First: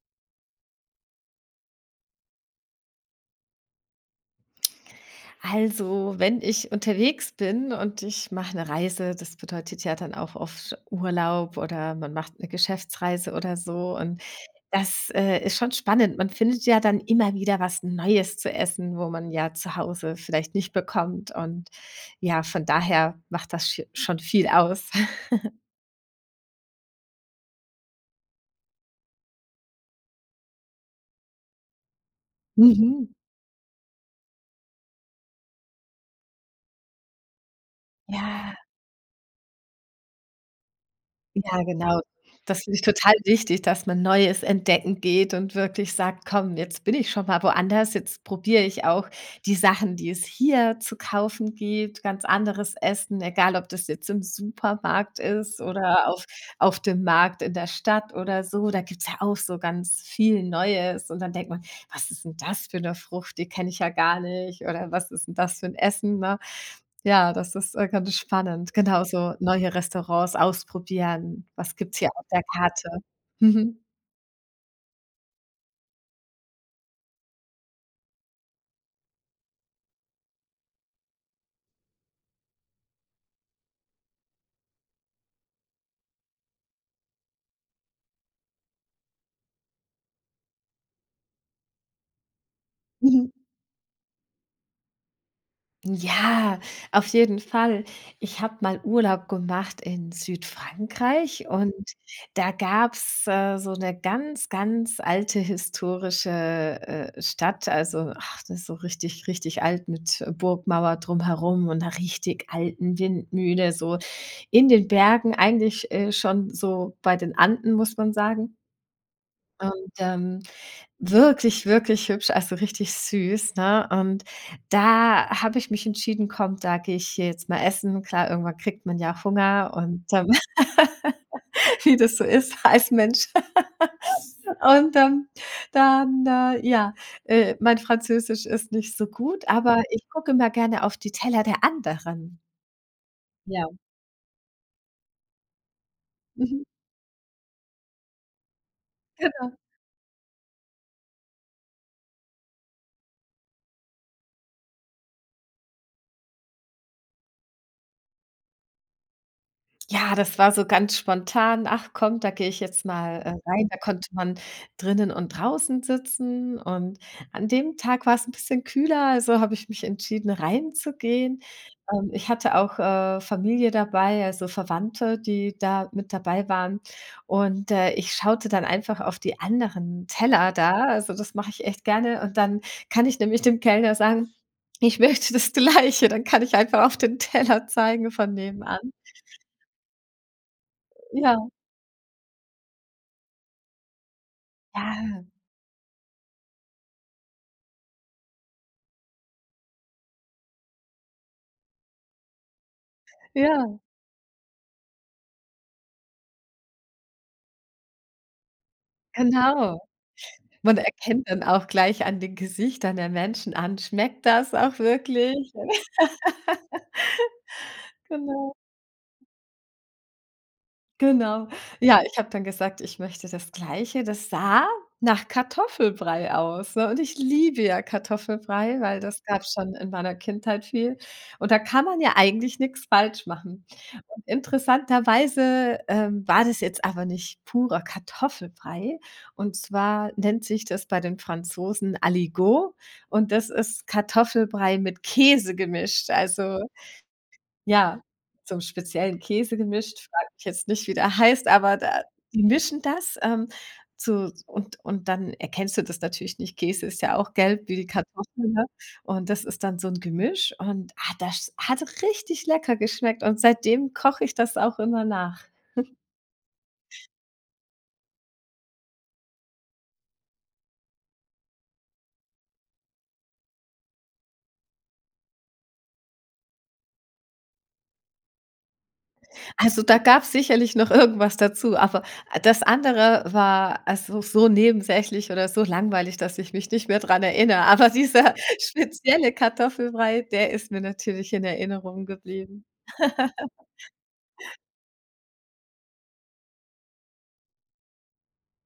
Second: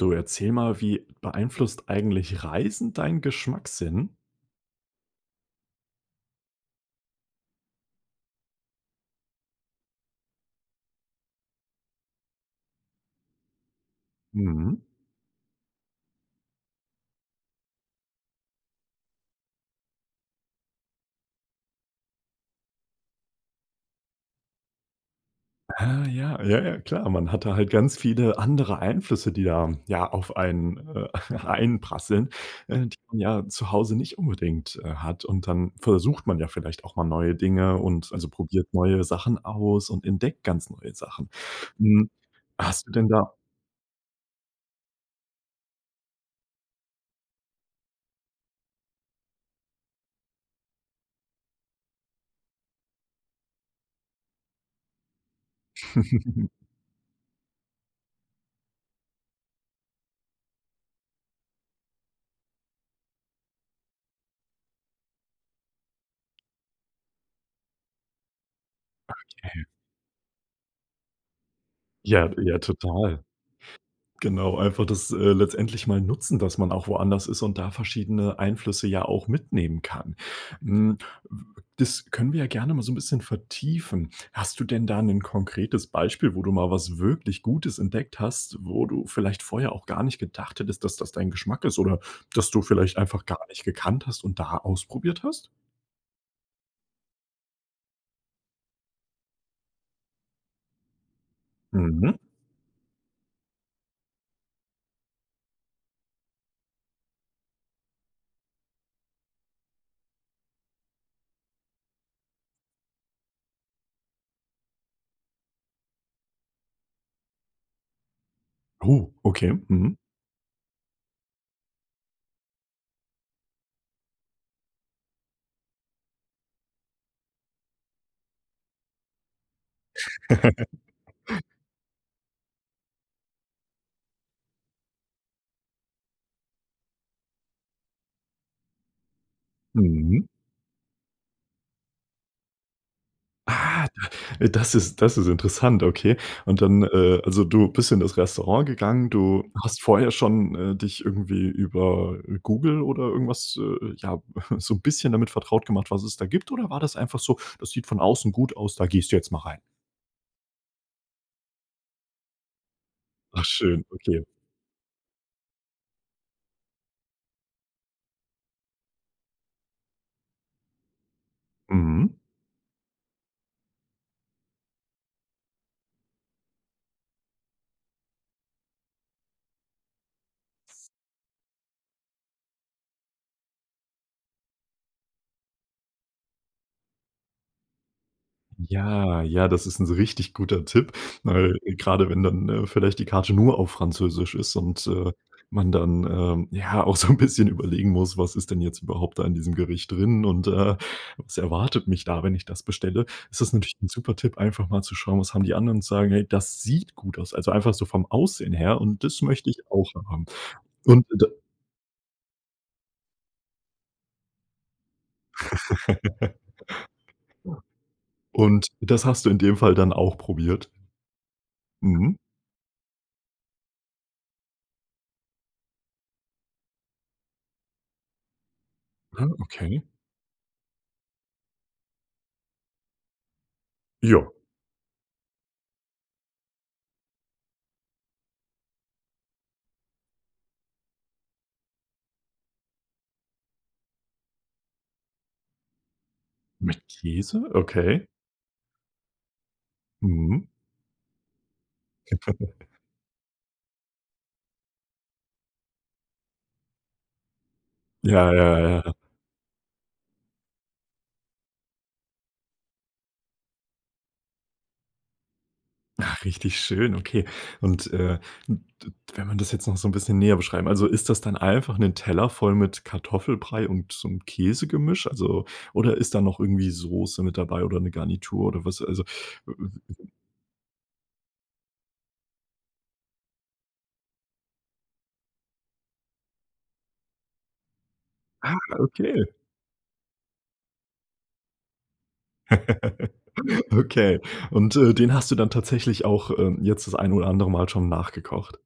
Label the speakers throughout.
Speaker 1: Du erzähle mal, wie beeinflusst eigentlich Reisen dein Geschmackssinn?
Speaker 2: Also, wenn ich unterwegs bin und ich mache 'ne Reise, das bedeutet ja dann auch oft Urlaub oder man macht 'ne Geschäftsreise oder so. Und
Speaker 1: Mhm.
Speaker 2: das, äh, ist schon spannend. Man findet ja dann immer wieder was Neues zu essen, wo man ja zu Hause vielleicht nicht bekommt. Und ja, von daher macht das sche schon viel aus.
Speaker 1: Ah, ja. Ja, ja, klar. Man hat da halt ganz viele andere Einflüsse, die da ja auf einen, äh, einprasseln, und,
Speaker 2: Mhm.
Speaker 1: ja zu Hause nicht unbedingt, äh, hat. Und dann versucht man ja vielleicht auch mal neue Dinge und also,
Speaker 2: Ja.
Speaker 1: probiert neue Sachen aus und entdeckt ganz neue Sachen.
Speaker 2: Ja, genau.
Speaker 1: Hm,
Speaker 2: Das finde ich
Speaker 1: hast du denn
Speaker 2: total
Speaker 1: da
Speaker 2: wichtig, dass man Neues entdecken geht und wirklich sagt: „Komm, jetzt bin ich schon mal woanders. Jetzt probiere ich auch die Sachen, die es hier zu kaufen gibt, ganz anderes Essen, egal ob das jetzt im Supermarkt ist oder auf auf dem Markt in der Stadt oder so.“ Da gibt's ja auch so ganz viel Neues. Und dann denkt man: „Was ist 'n das für 'ne Frucht? Die kenne ich ja gar nicht. Oder was ist 'n das für 'n Essen, ne?“ Ja, das ist, äh, ganz spannend. Genau, so
Speaker 1: Okay.
Speaker 2: neue Restaurants ausprobieren. Was gibt's hier auf
Speaker 1: Ja,
Speaker 2: der
Speaker 1: ja
Speaker 2: Karte?
Speaker 1: total.
Speaker 2: Mhm.
Speaker 1: Genau, einfach das, äh, letztendlich mal nutzen, dass man auch woanders ist und da verschiedene Einflüsse ja auch mitnehmen kann. Hm, das können wir ja gerne mal so ’n bisschen vertiefen. Hast du denn da 'nen konkretes Beispiel, wo du mal was wirklich Gutes entdeckt hast, wo du vielleicht vorher auch gar nicht gedacht hättest, dass das dein Geschmack ist oder dass du vielleicht einfach
Speaker 2: Mhm.
Speaker 1: gar nicht gekannt hast und da ausprobiert hast?
Speaker 2: Ja, auf jeden Fall. Ich habe mal Urlaub gemacht in Südfrankreich und
Speaker 1: Mhm.
Speaker 2: da gab's, äh, so 'ne ganz, ganz alte historische, äh, Stadt. Also, ach, das ist so richtig, richtig alt mit Burgmauer drumherum und 'ner richtig alten Windmühle, so in den Bergen, eigentlich, äh, schon so bei den Anden, muss man sagen.
Speaker 1: Oh, okay,
Speaker 2: Und
Speaker 1: mhm.
Speaker 2: ähm, wirklich, wirklich hübsch, also, richtig süß, ne? Und da habe ich mich entschieden: „Komm, da gehe ich hier jetzt mal essen.“ Klar, irgendwann kriegt man ja Hunger und, ähm, wie das so ist als Mensch. Und dann dann äh, ja, äh, mein Französisch ist nicht so gut, aber ich
Speaker 1: Mhm.
Speaker 2: gucke immer gerne auf die Teller der anderen. Ja.
Speaker 1: Ah, d das ist das ist interessant, okay. Und
Speaker 2: Mhm.
Speaker 1: dann, äh, also, du bist in das Restaurant gegangen. Du
Speaker 2: Genau.
Speaker 1: hast vorher schon, äh, dich irgendwie über Google oder irgendwas, äh, ja, so 'n bisschen damit vertraut gemacht, was es da gibt. Oder war das einfach so, das sieht von außen gut aus, da gehst du jetzt mal rein?
Speaker 2: Ja, das war so ganz spontan. Ach, komm, da gehe ich jetzt mal, äh,
Speaker 1: Ach
Speaker 2: rein. Da
Speaker 1: schön,
Speaker 2: konnte
Speaker 1: okay.
Speaker 2: man drinnen und draußen sitzen und an dem Tag war's 'n bisschen kühler, also, habe ich mich entschieden, reinzugehen. Ähm,
Speaker 1: Mhm.
Speaker 2: ich hatte auch, äh, Familie dabei, also, Verwandte, die da mit dabei waren. Und, äh, ich schaute dann einfach auf die anderen Teller da. Also, das mache ich echt gerne und dann kann ich nämlich dem Kellner sagen, ich möchte das Gleiche. Dann kann ich einfach auf den Teller zeigen von nebenan.
Speaker 1: Ja, ja, das ist 'n richtig guter Tipp,
Speaker 2: Ja.
Speaker 1: weil grade wenn dann, ne, vielleicht die Karte nur auf Französisch ist und, äh,
Speaker 2: Ja.
Speaker 1: man dann, ähm, ja auch so 'n bisschen überlegen muss: „Was ist denn jetzt überhaupt da in diesem Gericht drin und, äh, was erwartet mich da, wenn ich das bestelle?“ Ist das natürlich
Speaker 2: Ja.
Speaker 1: 'n super Tipp, einfach mal zu schauen, was haben die anderen sagen: „Hey das sieht gut aus.“ Also, einfach so vom Aussehen her und das möchte ich
Speaker 2: Genau.
Speaker 1: auch haben.
Speaker 2: Man
Speaker 1: Und d
Speaker 2: erkennt dann auch gleich an den Gesichtern der Menschen an. Schmeckt das auch wirklich? Genau.
Speaker 1: Und das hast du in dem Fall dann auch probiert?
Speaker 2: Genau. Ja,
Speaker 1: Mhm.
Speaker 2: ich habe dann gesagt, ich möchte das Gleiche, das sah nach Kartoffelbrei aus, ne? Und ich liebe ja Kartoffelbrei, weil das
Speaker 1: Ah,
Speaker 2: gab's schon
Speaker 1: okay.
Speaker 2: in meiner Kindheit viel. Und da kann man ja eigentlich nix falsch machen.
Speaker 1: Ja.
Speaker 2: Interessanterweise, äh, war das jetzt aber nicht purer Kartoffelbrei. Und zwar nennt sich das bei den Franzosen Aligot und das ist Kartoffelbrei mit Käse gemischt. Also,
Speaker 1: Mit Käse,
Speaker 2: ja,
Speaker 1: okay?
Speaker 2: so'm speziellen Käse gemischt, frage
Speaker 1: Mhm.
Speaker 2: mich jetzt nicht, wie der heißt, aber de die mischen das, ähm, zu und und dann erkennst du das natürlich nicht. Käse ist ja auch gelb wie die
Speaker 1: Ja,
Speaker 2: Kartoffeln,
Speaker 1: ja,
Speaker 2: ne,
Speaker 1: ja.
Speaker 2: und das ist dann so 'n Gemisch und, ah, das hat richtig lecker geschmeckt und seitdem koche ich das auch immer nach.
Speaker 1: Ach, richtig schön, okay. Und, äh, d d wenn man das jetzt noch so 'n bisschen näher beschreiben also, ist das dann einfach 'n Teller voll mit Kartoffelbrei und so 'n Käsegemisch? Also oder ist da noch irgendwie Soße mit dabei oder 'ne Garnitur oder was? Also
Speaker 2: Also, da gab's sicherlich noch irgendwas dazu, aber das andere war, also, so nebensächlich oder so langweilig, dass ich mich nicht mehr daran erinnere. Aber dieser
Speaker 1: Ach. Okay.
Speaker 2: spezielle Kartoffelbrei, der ist mir natürlich in Erinnerung geblieben.
Speaker 1: Okay. Und, äh, den hast du dann tatsächlich auch, äh, jetzt das ein oder andere Mal schon nachgekocht?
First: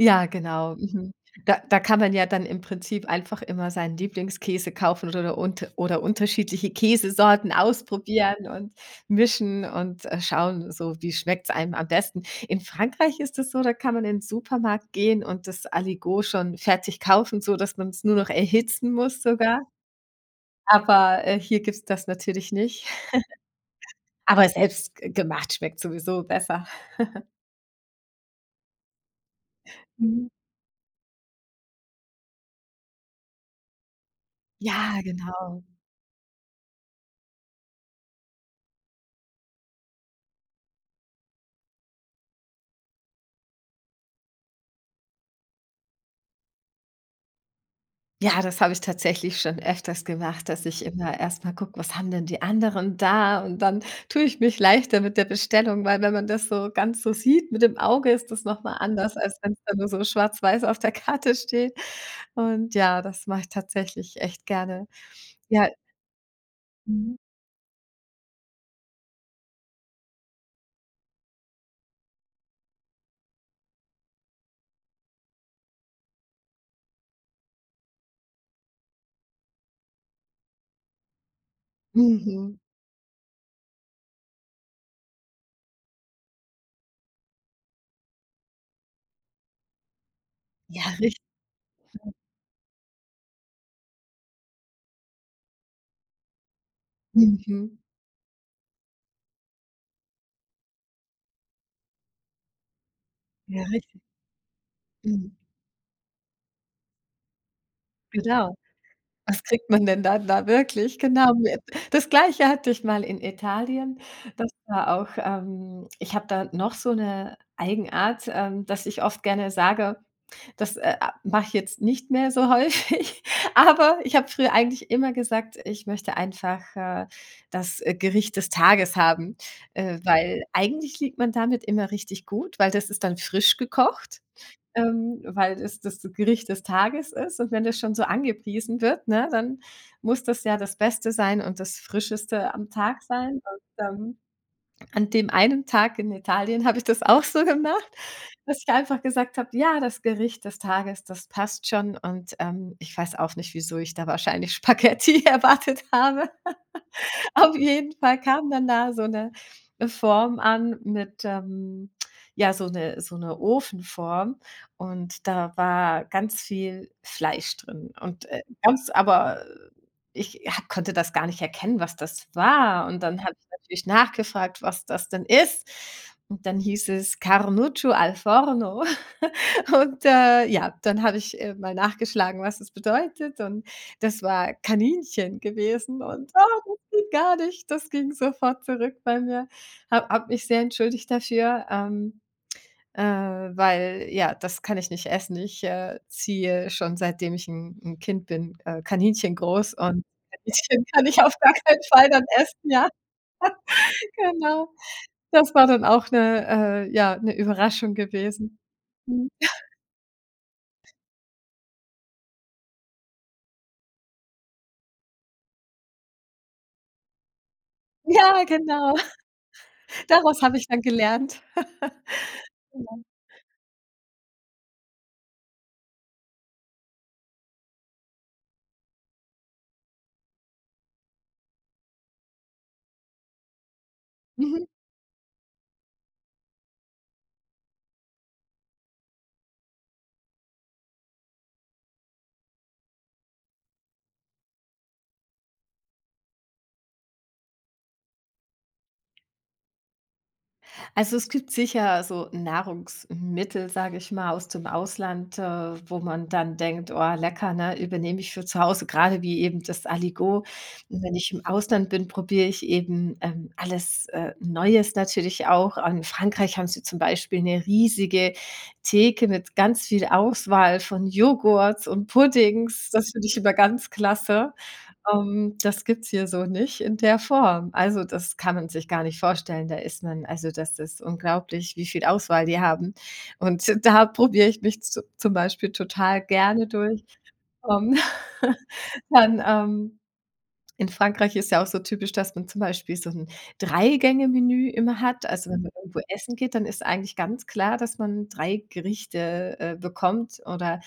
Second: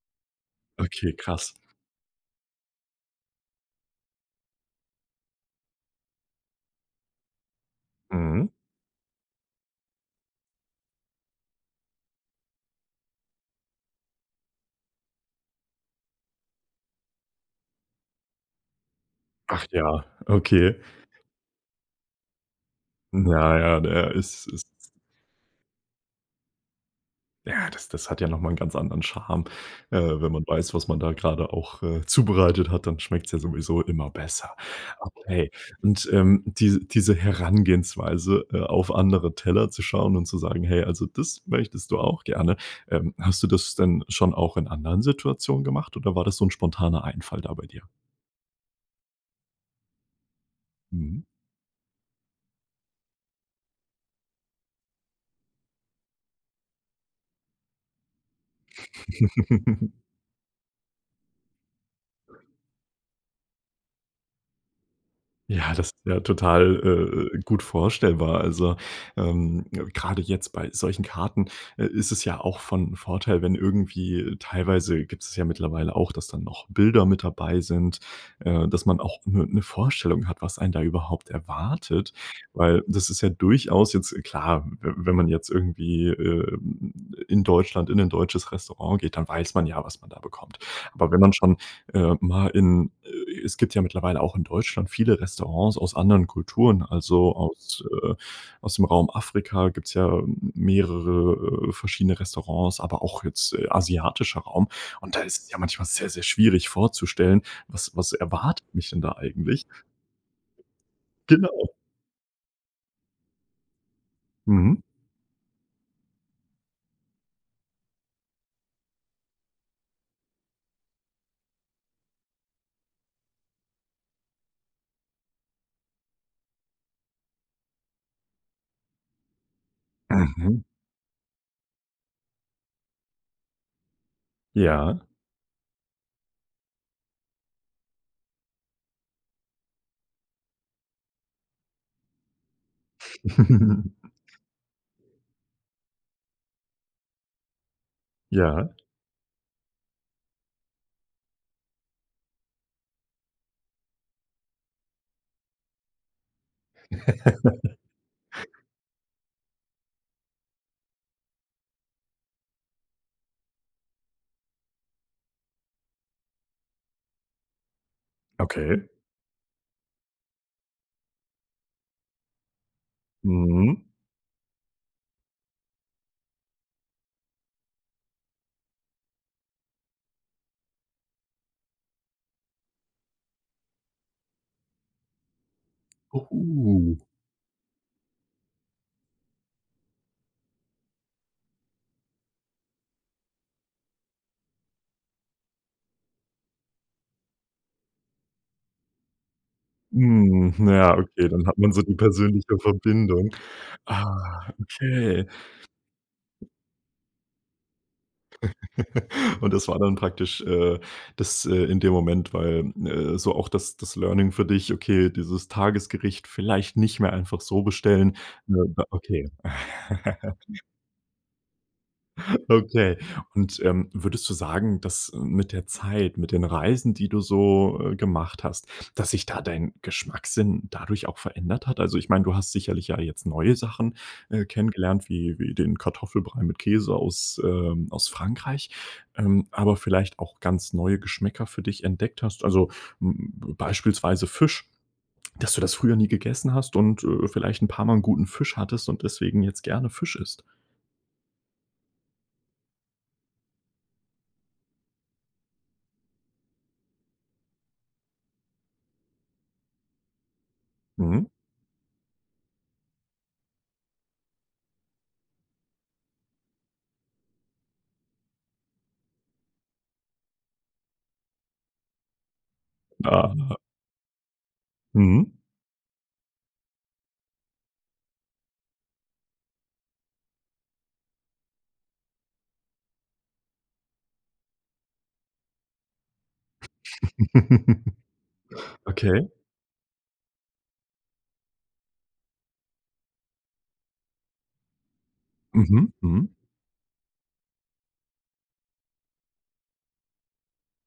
Speaker 2: Ja, genau. Mhm,
Speaker 1: Okay, krass.
Speaker 2: da da kann man ja dann im Prinzip einfach immer seinen Lieblingskäse kaufen oder unt oder unterschiedliche Käsesorten ausprobieren
Speaker 1: Mhm.
Speaker 2: und mischen und, äh, schauen so, wie schmeckt's einem am besten? In Frankreich ist das so, da kann man in 'n Supermarkt gehen und das Aligot schon fertig kaufen, sodass man's nur noch erhitzen muss sogar.
Speaker 1: Ach ja, okay.
Speaker 2: Aber, äh, hier gibt's das natürlich nicht.
Speaker 1: Na ja, der ist
Speaker 2: Aber
Speaker 1: ist
Speaker 2: selbst g gemacht schmeckt sowieso besser.
Speaker 1: ja, das das hat ja noch mal 'n ganz anderen Charme. Äh,
Speaker 2: Mhm.
Speaker 1: wenn man weiß, was man da grade auch, äh, zubereitet hat, dann schmeckt's ja sowieso immer besser.
Speaker 2: Ja,
Speaker 1: Okay.
Speaker 2: genau.
Speaker 1: Und, ähm, diese diese Herangehensweise, äh, auf andere Teller zu schauen und zu sagen, hey, also, das möchtest du auch gerne. Ähm, hast du das denn schon auch in anderen Situationen gemacht oder war das so 'n spontaner Einfall da bei dir?
Speaker 2: Ja, das habe ich tatsächlich schon öfters gemacht, dass ich immer
Speaker 1: Mhm.
Speaker 2: erst mal gucke, was haben denn die anderen da. Und dann tue ich mich leichter mit der Bestellung, weil wenn man das so ganz so sieht mit dem Auge, ist das noch mal anders, als wenn's dann nur so schwarz-weiß auf der Karte steht. Und ja, das mache ich tatsächlich echt gerne. Ja.
Speaker 1: Ja, das ist ja total,
Speaker 2: Mhm.
Speaker 1: äh äh, gut vorstellbar. Also, ähm, grade jetzt bei solchen Karten ist es ja auch von Vorteil, wenn irgendwie teilweise gibt es ja mittlerweile auch, dass dann noch Bilder mit dabei sind, äh, dass man auch 'ne 'ne Vorstellung hat, was einen da überhaupt erwartet,
Speaker 2: Mhm.
Speaker 1: Weil das ist ja durchaus jetzt klar, wenn wenn man jetzt irgendwie, ähm, in Deutschland in 'nen deutsches Restaurant geht, dann weiß man ja, was man da bekommt.
Speaker 2: Ja,
Speaker 1: Aber wenn
Speaker 2: richtig,
Speaker 1: man schon,
Speaker 2: hm.
Speaker 1: äh, mal in es gibt ja mittlerweile auch in Deutschland viele Restaurants aus anderen Kulturen, also,
Speaker 2: Mhm.
Speaker 1: aus, äh, aus dem Raum Afrika gibt's ja mehrere äh, verschiedene Restaurants, aber auch jetzt
Speaker 2: Ja, richtig.
Speaker 1: asiatischer Raum. Und da
Speaker 2: Mhm.
Speaker 1: ist es ja manchmal sehr, sehr schwierig vorzustellen, was was
Speaker 2: Genau.
Speaker 1: erwartet mich denn da
Speaker 2: Was
Speaker 1: eigentlich?
Speaker 2: kriegt man denn dann da da wirklich? Genau.
Speaker 1: Genau.
Speaker 2: Das Gleiche hatte ich mal in Italien. Das
Speaker 1: Mhm.
Speaker 2: war auch ähm, ich habe da noch so 'ne Eigenart, ähm, dass ich oft gerne sage, das, äh, mache ich jetzt nicht mehr so häufig. Aber ich habe früher eigentlich immer gesagt: „Ich möchte einfach, äh, das, äh, Gericht des Tages haben,“ äh, weil
Speaker 1: Mhm.
Speaker 2: eigentlich liegt man damit immer richtig gut, weil das ist dann frisch gekocht,
Speaker 1: Ja.
Speaker 2: ähm, weil das das Gericht des Tages ist. Und wenn das schon so angepriesen wird, ne, dann muss das ja das Beste sein und das Frischeste am Tag sein. Und, ähm, an dem einen Tag in Italien habe ich das auch so gemacht, dass ich
Speaker 1: Ja.
Speaker 2: einfach gesagt habe, “ja, das Gericht des Tages, das passt schon“. Und, ähm, ich weiß auch nicht, wieso ich da wahrscheinlich Spaghetti erwartet habe. Auf jeden Fall kam dann da so 'ne Form an mit, ähm, ja so 'ne so 'ne Ofenform. Und da war ganz viel Fleisch drin. Und, äh,
Speaker 1: Okay.
Speaker 2: ganz aber ich, ja, konnte das gar nicht erkennen, was das war. Und dann habe ich
Speaker 1: Mhm.
Speaker 2: natürlich nachgefragt, was das denn ist. Und dann hieß es Carnuccio Al Forno. Und, äh, ja, dann habe ich, äh, mal nachgeschlagen, was das bedeutet. Und das war Kaninchen gewesen
Speaker 1: Oh,
Speaker 2: und, ah, ging
Speaker 1: uh.
Speaker 2: gar nicht. Das ging sofort zurück bei mir. Habe habe mich sehr entschuldigt dafür, ähm, äh, weil, ja, das kann ich nicht essen. Ich, äh, ziehe schon, seitdem ich 'n 'n Kind bin, äh, Kaninchen groß und
Speaker 1: Hm. Na
Speaker 2: Kaninchen
Speaker 1: ja,
Speaker 2: kann ich
Speaker 1: okay,
Speaker 2: auf
Speaker 1: dann
Speaker 2: gar
Speaker 1: hat man so
Speaker 2: keinen
Speaker 1: die
Speaker 2: Fall dann
Speaker 1: persönliche
Speaker 2: essen, ja.
Speaker 1: Verbindung. Ah,
Speaker 2: Genau.
Speaker 1: okay.
Speaker 2: Das war dann auch 'ne äh, ja, 'ne Überraschung gewesen. Mhm.
Speaker 1: Und das war dann praktisch, äh, das in dem Moment, weil, äh, so auch das das Learning für dich, okay, dieses Tagesgericht vielleicht nicht mehr einfach so bestellen.
Speaker 2: Ja,
Speaker 1: Ne,
Speaker 2: genau.
Speaker 1: okay.
Speaker 2: Daraus habe ich dann gelernt.
Speaker 1: Okay.
Speaker 2: Genau.
Speaker 1: Und, ähm, würdest du sagen, dass mit der Zeit, mit den Reisen, die du so, äh, gemacht hast, dass sich da dein Geschmackssinn dadurch auch verändert hat? Also, ich meine, du hast sicherlich ja jetzt neue Sachen, äh,
Speaker 2: Mhm.
Speaker 1: kennengelernt, wie wie den Kartoffelbrei mit Käse aus, ähm, aus Frankreich. Ähm, aber vielleicht auch ganz neue Geschmäcker für dich entdeckt hast. Also, hm, b beispielsweise Fisch, dass du das früher nie gegessen hast und, äh, vielleicht 'n paar mal 'n guten Fisch hattest und deswegen jetzt gerne Fisch isst.
Speaker 2: Also, es gibt sicher so Nahrungsmittel, sage ich mal, aus dem Ausland, äh, wo man dann denkt: „Oh lecker, ne, übernehme ich für zu Hause,“ grade wie eben das Aligot. Wenn
Speaker 1: Mhm.
Speaker 2: ich im Ausland bin, probiere ich eben, ähm, alles, äh, Neues natürlich auch. In Frankreich haben sie zum Beispiel 'ne riesige Theke mit ganz viel Auswahl von Joghurts und Puddings. Das finde ich immer
Speaker 1: Ah.
Speaker 2: ganz klasse.
Speaker 1: Mhm.
Speaker 2: Ähm. Das gibt's hier so nicht in der Form. Also, das kann man sich gar nicht vorstellen, da ist man also, das ist unglaublich, wie viel Auswahl die haben. Und da probiere ich mich zu zum Beispiel total gerne durch. Ähm,
Speaker 1: Okay.
Speaker 2: dann, ähm, in Frankreich ist ja auch so typisch, dass man zum Beispiel so 'n 3- Gänge-Menü immer hat. Also wenn man
Speaker 1: Mhm,
Speaker 2: irgendwo
Speaker 1: mhm.
Speaker 2: essen geht, dann ist eigentlich ganz klar, dass man 3 Gerichte, äh, bekommt oder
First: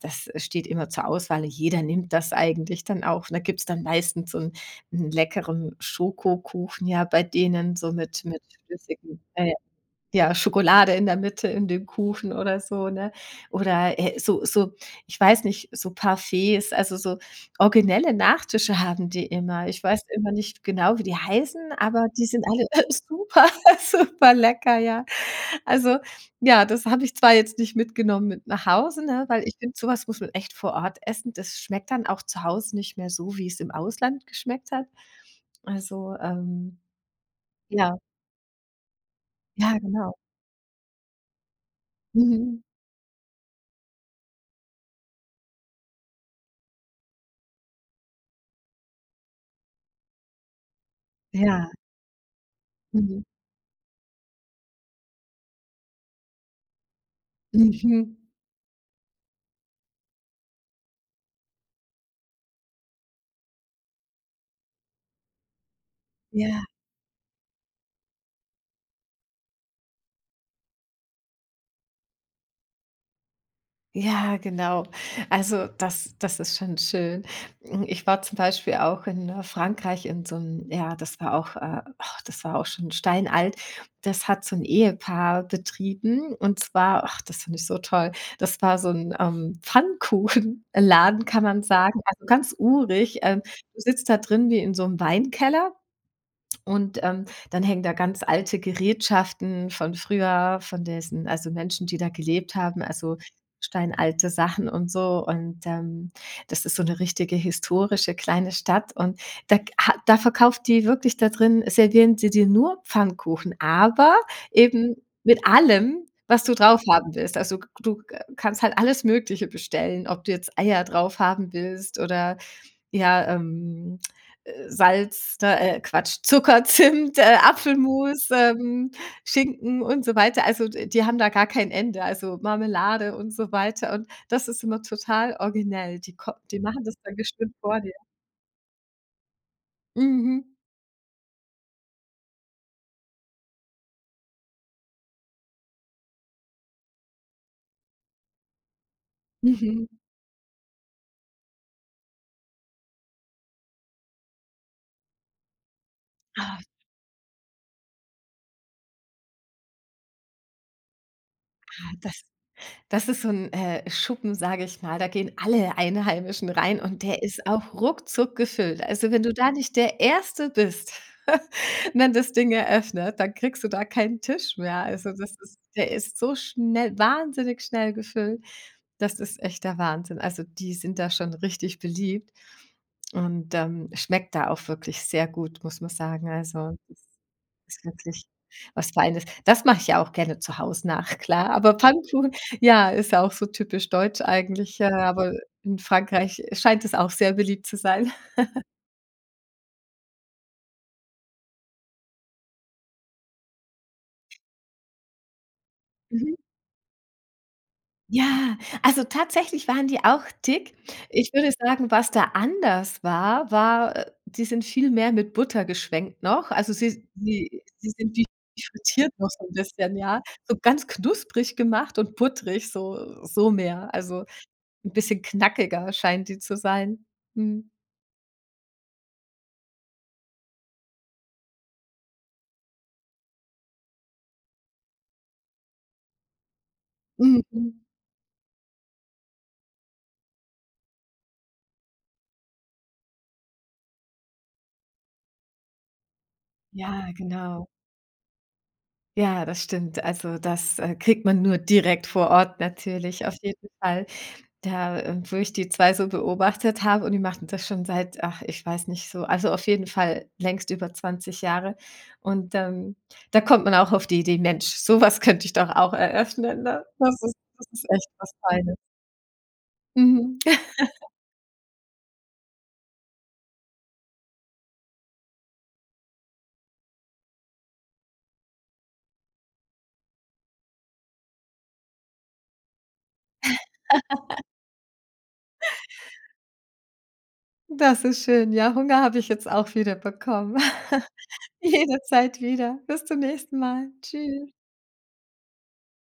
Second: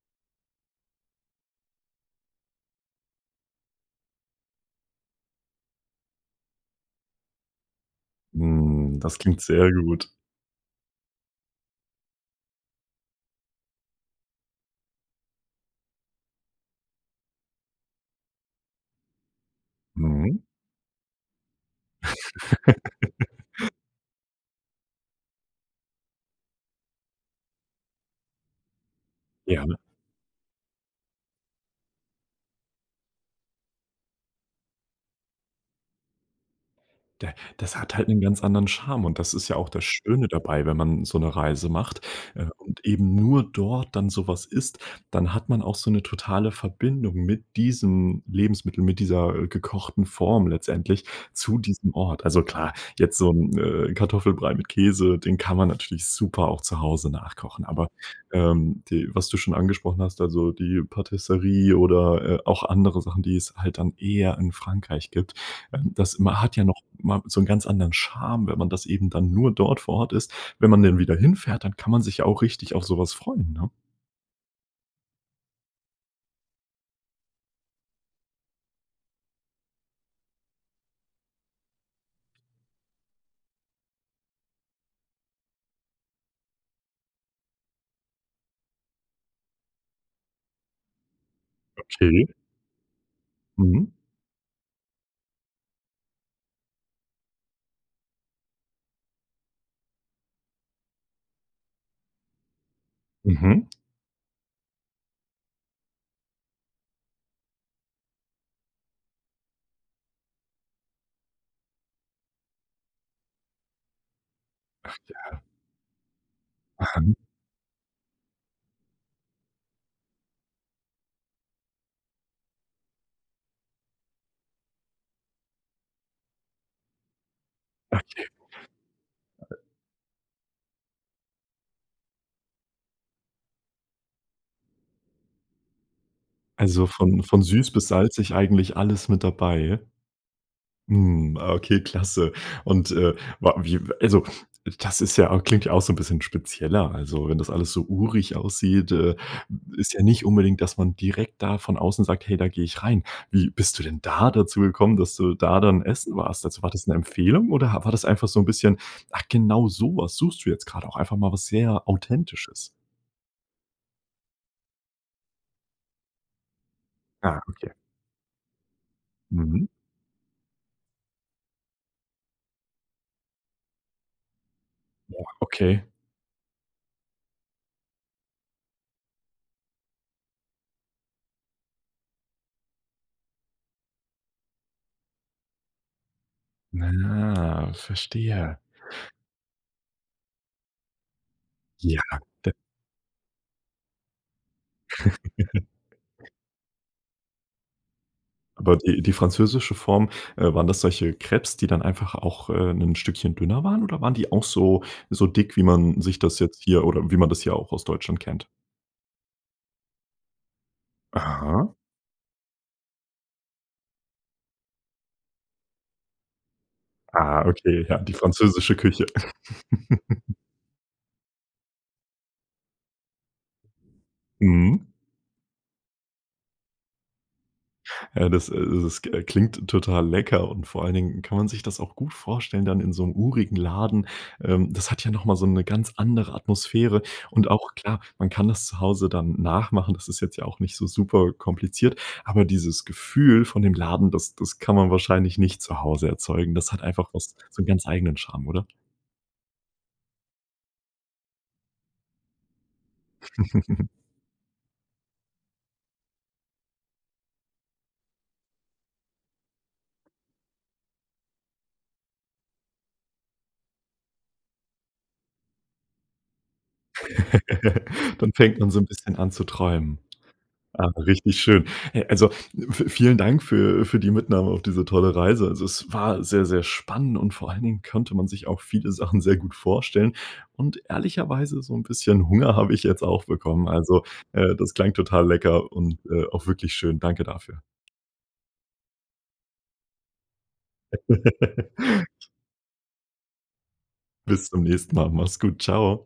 Speaker 2: das steht immer zur Auswahl. Jeder nimmt das eigentlich dann auch. Und da gibt's dann meistens so 'n 'n leckeren Schokokuchen, ja, bei denen so mit mit
Speaker 1: Hm, das
Speaker 2: flüssigem,
Speaker 1: klingt
Speaker 2: äh,
Speaker 1: sehr gut.
Speaker 2: ja, Schokolade in der Mitte in dem Kuchen oder so, ne? Oder, äh, so so ich weiß nicht, so Parfaits, also, so originelle Nachtische haben die immer. Ich weiß immer
Speaker 1: Mhm.
Speaker 2: nicht genau, wie die heißen, aber die sind alle super, superlecker, ja. Also ja, das habe ich zwar jetzt nicht mitgenommen mit nach Hause, ne, weil
Speaker 1: Ja,
Speaker 2: finde
Speaker 1: ne?
Speaker 2: so was muss man echt vor Ort essen. Das schmeckt dann auch zu Hause nicht mehr so, wie's im Ausland geschmeckt hat. Also, ähm,
Speaker 1: Da das hat
Speaker 2: ja.
Speaker 1: halt 'n ganz anderen Charme und das ist ja auch
Speaker 2: Ja,
Speaker 1: das
Speaker 2: genau.
Speaker 1: Schöne dabei, wenn man so 'ne Reise macht
Speaker 2: Mhm.
Speaker 1: und, äh, eben nur dort dann so was isst, dann hat man auch so 'ne totale Verbindung mit diesem Lebensmittel, mit dieser gekochten Form letztendlich zu
Speaker 2: Ja.
Speaker 1: diesem Ort. Also, klar, jetzt
Speaker 2: Mhm.
Speaker 1: so 'n, äh, Kartoffelbrei mit Käse, den kann man natürlich super auch zu Hause nachkochen. Aber,
Speaker 2: Mhm.
Speaker 1: ähm, die was du schon angesprochen hast, also, die Patisserie oder, äh, auch, andere Sachen, die es halt dann eher in Frankreich gibt, ähm, das ma hat
Speaker 2: Ja.
Speaker 1: ja noch mal so 'n ganz anderen Charme, wenn man das eben dann nur dort vor Ort isst. Wenn man dann wieder hinfährt, dann kann man sich auch richtig auf sowas freuen, ne?
Speaker 2: Ja, genau. Also, das das ist schon schön. Hm, ich war zum Beispiel auch in, äh, Frankreich in so 'n ja, das war auch äh, ach, das war auch schon steinalt. Das hat so 'n Ehepaar betrieben und zwar ach, das fand ich so toll, das war so 'n, ähm, Pfannkuchenladen, kann man sagen, also,
Speaker 1: Okay.
Speaker 2: ganz urig. Äh, du
Speaker 1: Mhm.
Speaker 2: sitzt da drin wie in so'm Weinkeller. Und, ähm, dann hängen da ganz alte Gerätschaften von früher, von diesen also, Menschen, die da gelebt haben, also,
Speaker 1: Mhm.
Speaker 2: steinalte Sachen und so. Und, ähm, das ist so 'ne richtige historische kleine Stadt und da ha da verkauft die wirklich da drin servieren sie dir nur Pfannkuchen, aber eben
Speaker 1: Ach, ja.
Speaker 2: mit allem, was du draufhaben
Speaker 1: Mhm.
Speaker 2: willst. Also, du, äh, kannst halt alles Mögliche bestellen, ob du jetzt Eier draufhaben willst oder ja, ähm, äh, Salz, äh, Quatsch, Zucker, Zimt, äh, Apfelmus,
Speaker 1: Okay.
Speaker 2: ähm, Schinken und so weiter. Also, d die haben da gar kein Ende, also, Marmelade und so weiter und das ist immer total originell. Die kom die machen
Speaker 1: Also,
Speaker 2: das dann
Speaker 1: von von
Speaker 2: bestimmt
Speaker 1: süß
Speaker 2: vor
Speaker 1: bis
Speaker 2: dir.
Speaker 1: salzig eigentlich alles mit dabei.
Speaker 2: Mhm.
Speaker 1: Hm. Okay, klasse. Und, äh, war wie also, das ist ja klingt auch so 'n bisschen spezieller. Also, wenn das alles so urig aussieht, äh,
Speaker 2: Mhm.
Speaker 1: ist ja nicht unbedingt, dass man direkt da von außen sagt: „Hey, da gehe ich rein.“ Wie bist du denn da dazu gekommen, dass du da dann essen warst?
Speaker 2: Ah.
Speaker 1: Also, war das 'ne Empfehlung oder war das einfach so 'n bisschen ach genau, so was suchst du jetzt gerade, auch einfach mal was sehr
Speaker 2: Ah, das
Speaker 1: Authentisches.
Speaker 2: das ist so 'n, äh, Schuppen, sage ich mal. Da gehen alle Einheimischen rein und der
Speaker 1: Ah,
Speaker 2: ist
Speaker 1: okay.
Speaker 2: auch ruckzuck gefüllt. Also, wenn du da
Speaker 1: Mhm.
Speaker 2: nicht der 1. bist, wenn das Ding eröffnet, dann kriegst du da keinen Tisch mehr. Also,
Speaker 1: Ja.
Speaker 2: das ist
Speaker 1: Okay.
Speaker 2: der ist so schnell wahnsinnig schnell gefüllt, das ist echt der Wahnsinn. Also, die sind da schon richtig beliebt und, ähm, schmeckt da auch wirklich sehr gut, muss man sagen. Also,
Speaker 1: Na,
Speaker 2: das
Speaker 1: ja,
Speaker 2: ist wirklich
Speaker 1: verstehe.
Speaker 2: was Feines. Das mache ich ja auch gerne zu Hause nach, klar. Aber
Speaker 1: Ja,
Speaker 2: Pfannkuchen,
Speaker 1: d
Speaker 2: ja, ist ja auch so typisch deutsch eigentlich, ja, aber in Frankreich, äh, scheint es auch sehr beliebt zu sein.
Speaker 1: Aber die die französische Form, äh, waren das solche Crêpes, die dann einfach auch, äh, 'nen Stückchen dünner waren, oder waren die auch so so dick wie man sich
Speaker 2: Mhm.
Speaker 1: das jetzt hier oder wie man das hier auch aus Deutschland kennt?
Speaker 2: Ja, also, tatsächlich waren die auch dick. Ich würde
Speaker 1: Aha.
Speaker 2: sagen, was da anders war, war, äh die sind viel mehr mit Butter geschwenkt noch. Also, sie
Speaker 1: Ah,
Speaker 2: sie
Speaker 1: okay,
Speaker 2: sie
Speaker 1: ja, die
Speaker 2: sind [unintelligible]
Speaker 1: französische Küche.
Speaker 2: frittiert, noch so 'n bisschen, ja? So ganz knusprig gemacht und buttrig, so so mehr. Also
Speaker 1: Mhm.
Speaker 2: 'n bisschen knackiger scheinen die zu sein. Mhm.
Speaker 1: Ja, äh, das äh, das, äh, klingt total lecker und vor allen Dingen kann man sich das auch gut vorstellen dann in so'm urigen Laden. Ähm, das hat ja noch mal so 'ne ganz andere Atmosphäre und auch
Speaker 2: Mhm.
Speaker 1: klar, man kann das zu Hause dann nachmachen, das ist jetzt ja auch nicht so super kompliziert, aber dieses Gefühl von dem Laden, das das kann man wahrscheinlich nicht zu Hause erzeugen. Das hat einfach
Speaker 2: Ja,
Speaker 1: was so
Speaker 2: genau.
Speaker 1: 'n ganz eigenen Charme, oder?
Speaker 2: Ja, das stimmt. Also, das, äh, kriegt man nur direkt vor Ort, natürlich auf jeden Fall. Da, äh, wo ich die 2 so beobachtet habe, und die machten das schon seit ach, ich weiß nicht so. Also, auf jeden Fall längst über 20 Jahre. Und, ähm, da kommt man auch auf die Idee: „Mensch, so was könnte ich doch auch eröffnen, ne?“ Das ist das ist echt was
Speaker 1: Dann fängt man
Speaker 2: Feines.
Speaker 1: so 'n bisschen an zu träumen.
Speaker 2: Mhm.
Speaker 1: Ah, richtig schön. Äh, also, v vielen Dank für für die Mitnahme auf diese tolle Reise. Also, es war sehr, sehr spannend und vor allen Dingen könnte man sich auch viele Sachen sehr gut vorstellen. Und ehrlicherweise so 'n bisschen Hunger habe ich jetzt auch bekommen. Also, äh, das klang total lecker und, äh, auch wirklich schön. Danke dafür.
Speaker 2: Das ist schön. Ja, Hunger habe ich jetzt auch wieder bekommen. Jederzeit wieder. Bis zum nächsten Mal.
Speaker 1: Bis
Speaker 2: Tschüss.
Speaker 1: zum nächsten Mal. Mach's gut. Tschau.